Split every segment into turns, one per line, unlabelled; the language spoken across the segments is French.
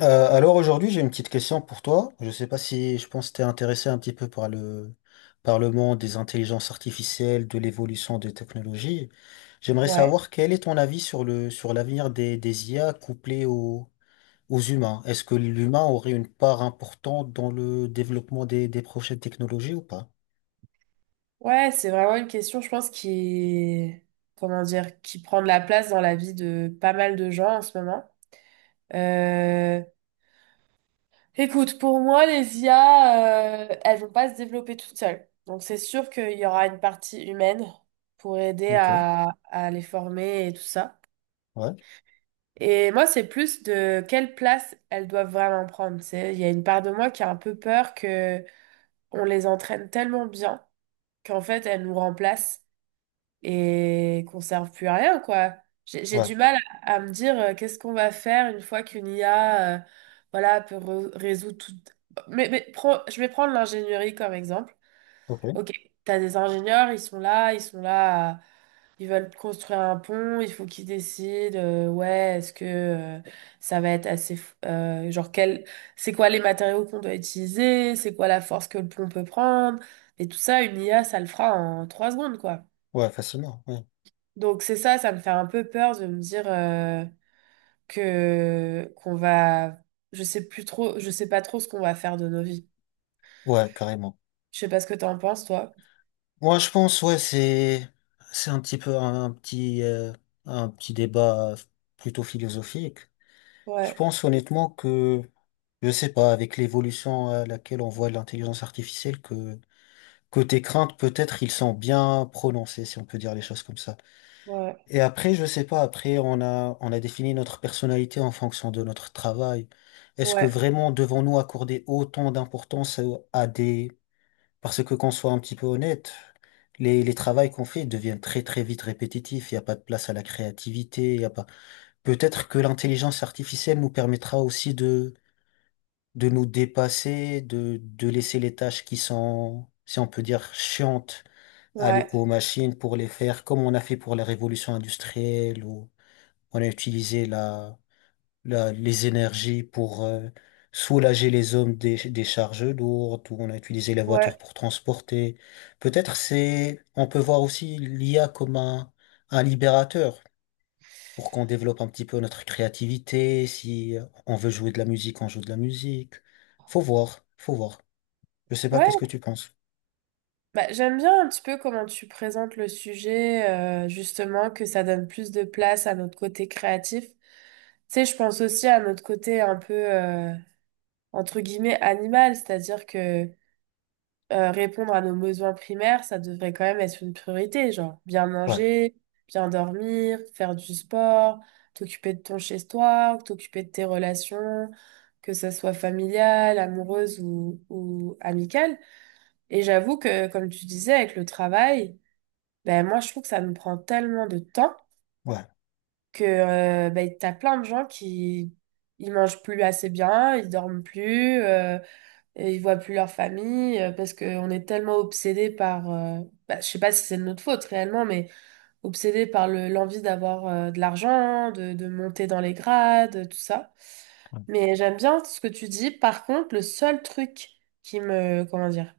Alors aujourd'hui, j'ai une petite question pour toi. Je ne sais pas si je pense que tu es intéressé un petit peu par par le monde des intelligences artificielles, de l'évolution des technologies. J'aimerais
Ouais.
savoir quel est ton avis sur sur l'avenir des IA couplées aux humains. Est-ce que l'humain aurait une part importante dans le développement des prochaines technologies ou pas?
Ouais, c'est vraiment une question, je pense, qui est, comment dire, qui prend de la place dans la vie de pas mal de gens en ce moment. Euh, Écoute, pour moi, les IA, elles vont pas se développer toutes seules. Donc, c'est sûr qu'il y aura une partie humaine pour aider
Ok.
à les former et tout ça.
Ouais,
Et moi, c'est plus de quelle place elles doivent vraiment prendre. C'est, il y a une part de moi qui a un peu peur que on les entraîne tellement bien qu'en fait, elles nous remplacent et qu'on serve plus à rien, quoi. J'ai
ouais,
du mal à me dire qu'est-ce qu'on va faire une fois qu'une IA voilà, peut résoudre tout. Mais je vais prendre l'ingénierie comme exemple.
ok,
Ok, t'as des ingénieurs, ils sont là, ils sont là, ils veulent construire un pont, il faut qu'ils décident, ouais, est-ce que ça va être assez, genre quel, c'est quoi les matériaux qu'on doit utiliser, c'est quoi la force que le pont peut prendre, et tout ça, une IA, ça le fera en 3 secondes, quoi.
ouais, facilement, ouais,
Donc c'est ça, ça me fait un peu peur de me dire que qu'on va, je sais plus trop, je sais pas trop ce qu'on va faire de nos vies.
ouais, carrément.
Je sais pas ce que t'en penses, toi.
Moi, je pense, ouais, c'est un petit peu un petit débat plutôt philosophique. Je
Ouais,
pense honnêtement que je sais pas, avec l'évolution à laquelle on voit l'intelligence artificielle, que côté crainte peut-être ils sont bien prononcés, si on peut dire les choses comme ça.
ouais,
Et après, je sais pas, après on a défini notre personnalité en fonction de notre travail. Est-ce que
ouais,
vraiment devons-nous accorder autant d'importance à des, parce que qu'on soit un petit peu honnête, les travails qu'on fait deviennent très très vite répétitifs, il n'y a pas de place à la créativité, il y a pas... Peut-être que l'intelligence artificielle nous permettra aussi de nous dépasser, de laisser les tâches qui sont, si on peut dire, chiantes, aller
ouais,
aux machines pour les faire, comme on a fait pour la révolution industrielle, où on a utilisé les énergies pour soulager les hommes des charges lourdes, où on a utilisé la voiture
ouais,
pour transporter. Peut-être c'est, on peut voir aussi l'IA comme un libérateur pour qu'on développe un petit peu notre créativité. Si on veut jouer de la musique, on joue de la musique. Faut voir, faut voir. Je sais pas, qu'est-ce que
ouais.
tu penses?
Bah, j'aime bien un petit peu comment tu présentes le sujet, justement, que ça donne plus de place à notre côté créatif. Tu sais, je pense aussi à notre côté un peu, entre guillemets, animal, c'est-à-dire que répondre à nos besoins primaires, ça devrait quand même être une priorité, genre bien
Ouais,
manger, bien dormir, faire du sport, t'occuper de ton chez-toi, t'occuper de tes relations, que ça soit familiale, amoureuse ou amicale. Et j'avoue que, comme tu disais, avec le travail, ben moi je trouve que ça nous prend tellement de temps
ouais,
que ben, t'as plein de gens qui ils mangent plus assez bien, ils dorment plus. Et ils voient plus leur famille parce qu'on est tellement obsédé par, bah, je sais pas si c'est de notre faute réellement, mais obsédé par le, l'envie d'avoir de l'argent, de monter dans les grades, tout ça. Mais j'aime bien ce que tu dis. Par contre, le seul truc qui me, comment dire,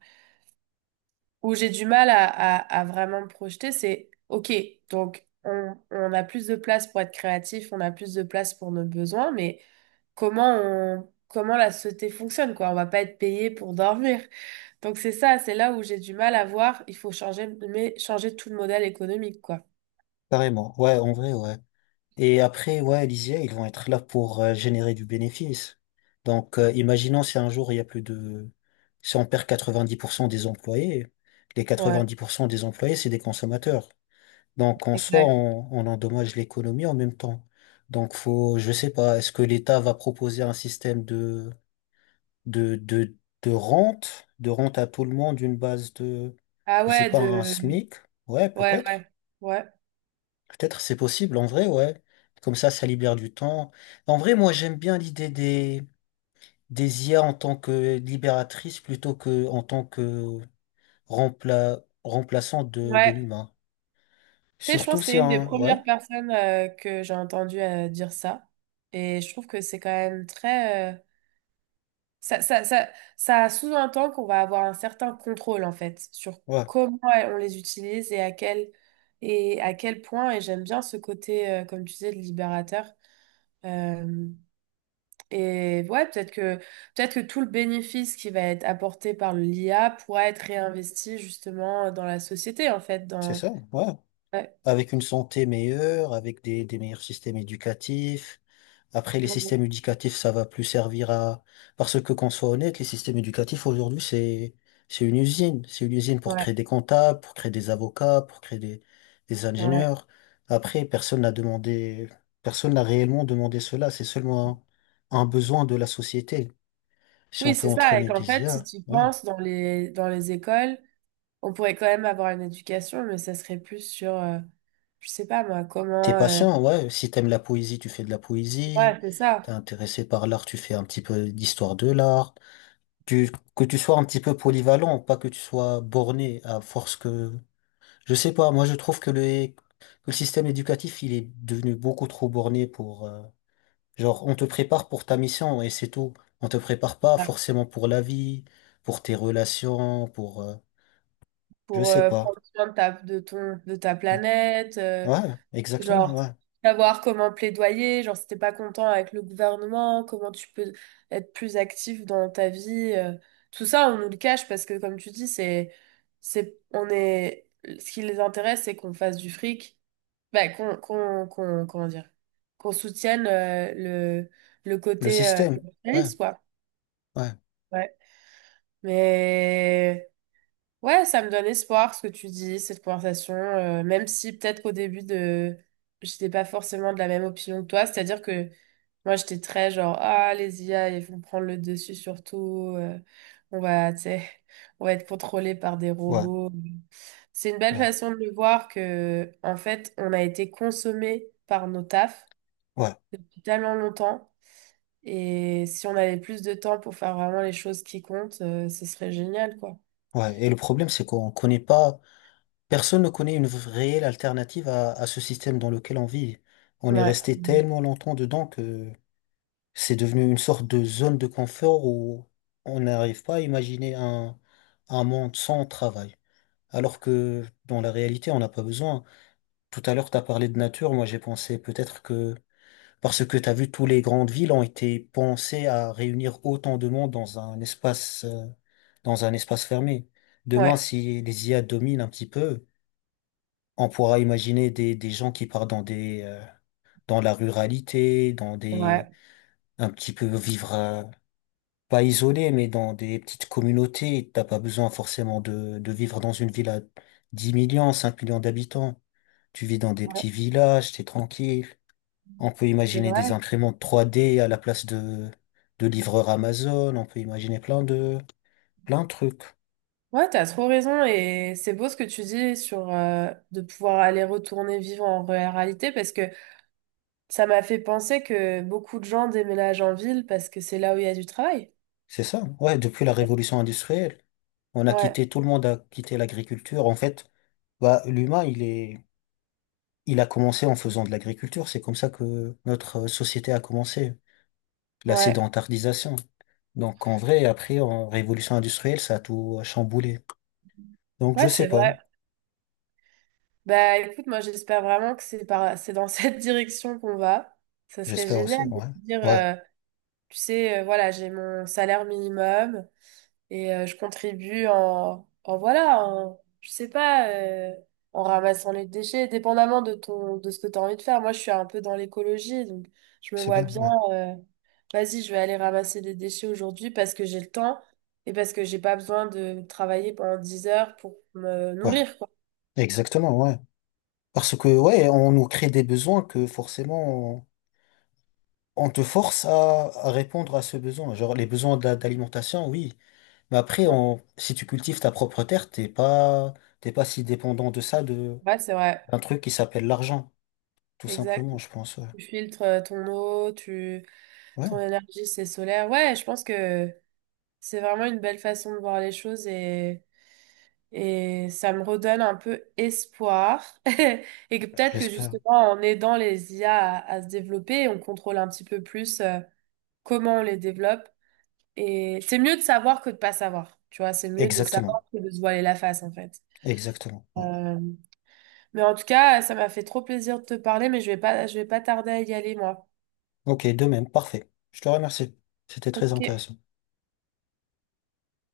où j'ai du mal à vraiment me projeter, c'est, OK, donc on a plus de place pour être créatif, on a plus de place pour nos besoins, mais comment on, comment la société fonctionne, quoi? On va pas être payé pour dormir. Donc c'est ça, c'est là où j'ai du mal à voir. Il faut changer, mais changer tout le modèle économique, quoi.
carrément. Ouais, en vrai, ouais. Et après, ouais, les IA, ils vont être là pour générer du bénéfice. Donc, imaginons si un jour, il y a plus de... Si on perd 90% des employés, les
Ouais,
90% des employés, c'est des consommateurs. Donc, en soi,
exact.
on endommage l'économie en même temps. Donc, faut, je sais pas, est-ce que l'État va proposer un système de, de, de rente à tout le monde, une base de,
Ah
je sais
ouais,
pas, un
de.
SMIC? Ouais,
Ouais,
peut-être.
ouais, ouais,
Peut-être c'est possible, en vrai, ouais. Comme ça libère du temps. En vrai, moi, j'aime bien l'idée des IA en tant que libératrice plutôt que en tant que remplaçant de
ouais.
l'humain.
Tu sais, je pense
Surtout,
que
c'est
c'est une des
un... Ouais,
premières personnes que j'ai entendu dire ça. Et je trouve que c'est quand même très. Ça, ça, ça, ça sous-entend qu'on va avoir un certain contrôle, en fait, sur
ouais,
comment on les utilise et à quel point. Et j'aime bien ce côté, comme tu disais, de libérateur. Euh, Et ouais, peut-être que tout le bénéfice qui va être apporté par l'IA pourra être réinvesti justement dans la société, en fait,
c'est
dans
ça, ouais.
ouais,
Avec une santé meilleure, avec des meilleurs systèmes éducatifs. Après, les
non, non,
systèmes éducatifs, ça va plus servir à... Parce que qu'on soit honnête, les systèmes éducatifs aujourd'hui, c'est une usine. C'est une usine pour
ouais,
créer des comptables, pour créer des avocats, pour créer des
ouais.
ingénieurs. Après, personne n'a demandé, personne n'a réellement demandé cela. C'est seulement un besoin de la société. Si on
Oui,
peut
c'est ça. Et
entraîner
qu'en
des
fait, si
IA,
tu
ouais.
penses dans les écoles, on pourrait quand même avoir une éducation, mais ça serait plus sur je sais pas moi,
T'es
comment
patient, ouais. Si t'aimes la poésie, tu fais de la poésie.
ouais, c'est
T'es
ça.
intéressé par l'art, tu fais un petit peu d'histoire de l'art. Que tu sois un petit peu polyvalent, pas que tu sois borné à force que... Je sais pas, moi je trouve que que le système éducatif, il est devenu beaucoup trop borné pour... genre, on te prépare pour ta mission et c'est tout. On te prépare pas
Ouais.
forcément pour la vie, pour tes relations, pour... je
Pour
sais pas.
prendre soin de ta de ton de ta planète,
Ouais, exactement,
genre,
ouais.
savoir comment plaidoyer, genre si t'es pas content avec le gouvernement, comment tu peux être plus actif dans ta vie. Tout ça, on nous le cache parce que, comme tu dis, c'est, on est, ce qui les intéresse, c'est qu'on fasse du fric, bah, comment dire, qu'on soutienne le
Le
côté
système, ouais,
capitaliste, quoi.
ouais,
Ouais. Mais ouais, ça me donne espoir ce que tu dis, cette conversation, même si peut-être qu'au début de j'étais pas forcément de la même opinion que toi, c'est-à-dire que moi j'étais très genre ah les IA ils vont prendre le dessus surtout on va tu sais on va être contrôlé par des
ouais,
robots. C'est une belle
ouais,
façon de le voir que en fait, on a été consommé par nos tafs
ouais,
depuis tellement longtemps et si on avait plus de temps pour faire vraiment les choses qui comptent, ce serait génial quoi.
ouais. Et le problème, c'est qu'on connaît pas... Personne ne connaît une réelle alternative à ce système dans lequel on vit. On est
Ouais.
resté tellement longtemps dedans que c'est devenu une sorte de zone de confort où on n'arrive pas à imaginer un monde sans travail. Alors que dans la réalité, on n'a pas besoin. Tout à l'heure, tu as parlé de nature. Moi, j'ai pensé peut-être que, parce que tu as vu, toutes les grandes villes ont été pensées à réunir autant de monde dans un espace fermé. Demain,
Ouais.
si les IA dominent un petit peu, on pourra imaginer des gens qui partent dans des dans la ruralité, dans des un petit peu vivre pas isolé, mais dans des petites communautés. T'as pas besoin forcément de vivre dans une ville à 10 millions, 5 millions d'habitants. Tu vis dans des
Ouais.
petits villages, t'es tranquille. On peut
C'est
imaginer des
vrai.
imprimantes 3D à la place de livreurs Amazon. On peut imaginer plein de trucs.
Ouais, t'as trop raison et c'est beau ce que tu dis sur de pouvoir aller retourner vivre en réalité parce que ça m'a fait penser que beaucoup de gens déménagent en ville parce que c'est là où il y a du travail.
C'est ça. Ouais, depuis la révolution industrielle, on a
Ouais,
quitté tout le monde a quitté l'agriculture. En fait. Bah, l'humain, il est, il a commencé en faisant de l'agriculture. C'est comme ça que notre société a commencé, la
ouais,
sédentarisation. Donc, en vrai, après, en révolution industrielle, ça a tout chamboulé. Donc, je
ouais,
sais
c'est
pas.
vrai. Bah écoute, moi j'espère vraiment que c'est dans cette direction qu'on va. Ça serait
J'espère
génial
aussi.
de
Ouais.
se dire,
Ouais.
tu sais, voilà, j'ai mon salaire minimum. Et je contribue en, en voilà, en, je sais pas, en ramassant les déchets, dépendamment de ton, de ce que tu as envie de faire. Moi, je suis un peu dans l'écologie, donc je me
C'est
vois
bien.
bien,
Ouais.
euh, vas-y, je vais aller ramasser des déchets aujourd'hui parce que j'ai le temps et parce que j'ai pas besoin de travailler pendant 10 heures pour me
Ouais.
nourrir, quoi.
Exactement. Ouais. Parce que, ouais, on nous crée des besoins que forcément, on te force à répondre à ce besoin. Genre, les besoins d'alimentation, oui. Mais après,
Ouais,
on, si tu cultives ta propre terre, t'es pas si dépendant de ça,
ouais, c'est vrai,
un truc qui s'appelle l'argent, tout
exact.
simplement, je pense. Ouais,
Tu filtres ton eau, ton
ouais,
énergie, c'est solaire. Ouais, je pense que c'est vraiment une belle façon de voir les choses et ça me redonne un peu espoir. Et que peut-être que
j'espère.
justement, en aidant les IA à se développer, on contrôle un petit peu plus comment on les développe. Et c'est mieux de savoir que de pas savoir. Tu vois, c'est mieux de
Exactement,
savoir que de se voiler la face, en fait.
exactement. Voilà.
Euh, mais en tout cas, ça m'a fait trop plaisir de te parler, mais je vais pas tarder à y aller, moi.
Ok, de même, parfait. Je te remercie. C'était très
Ok.
intéressant.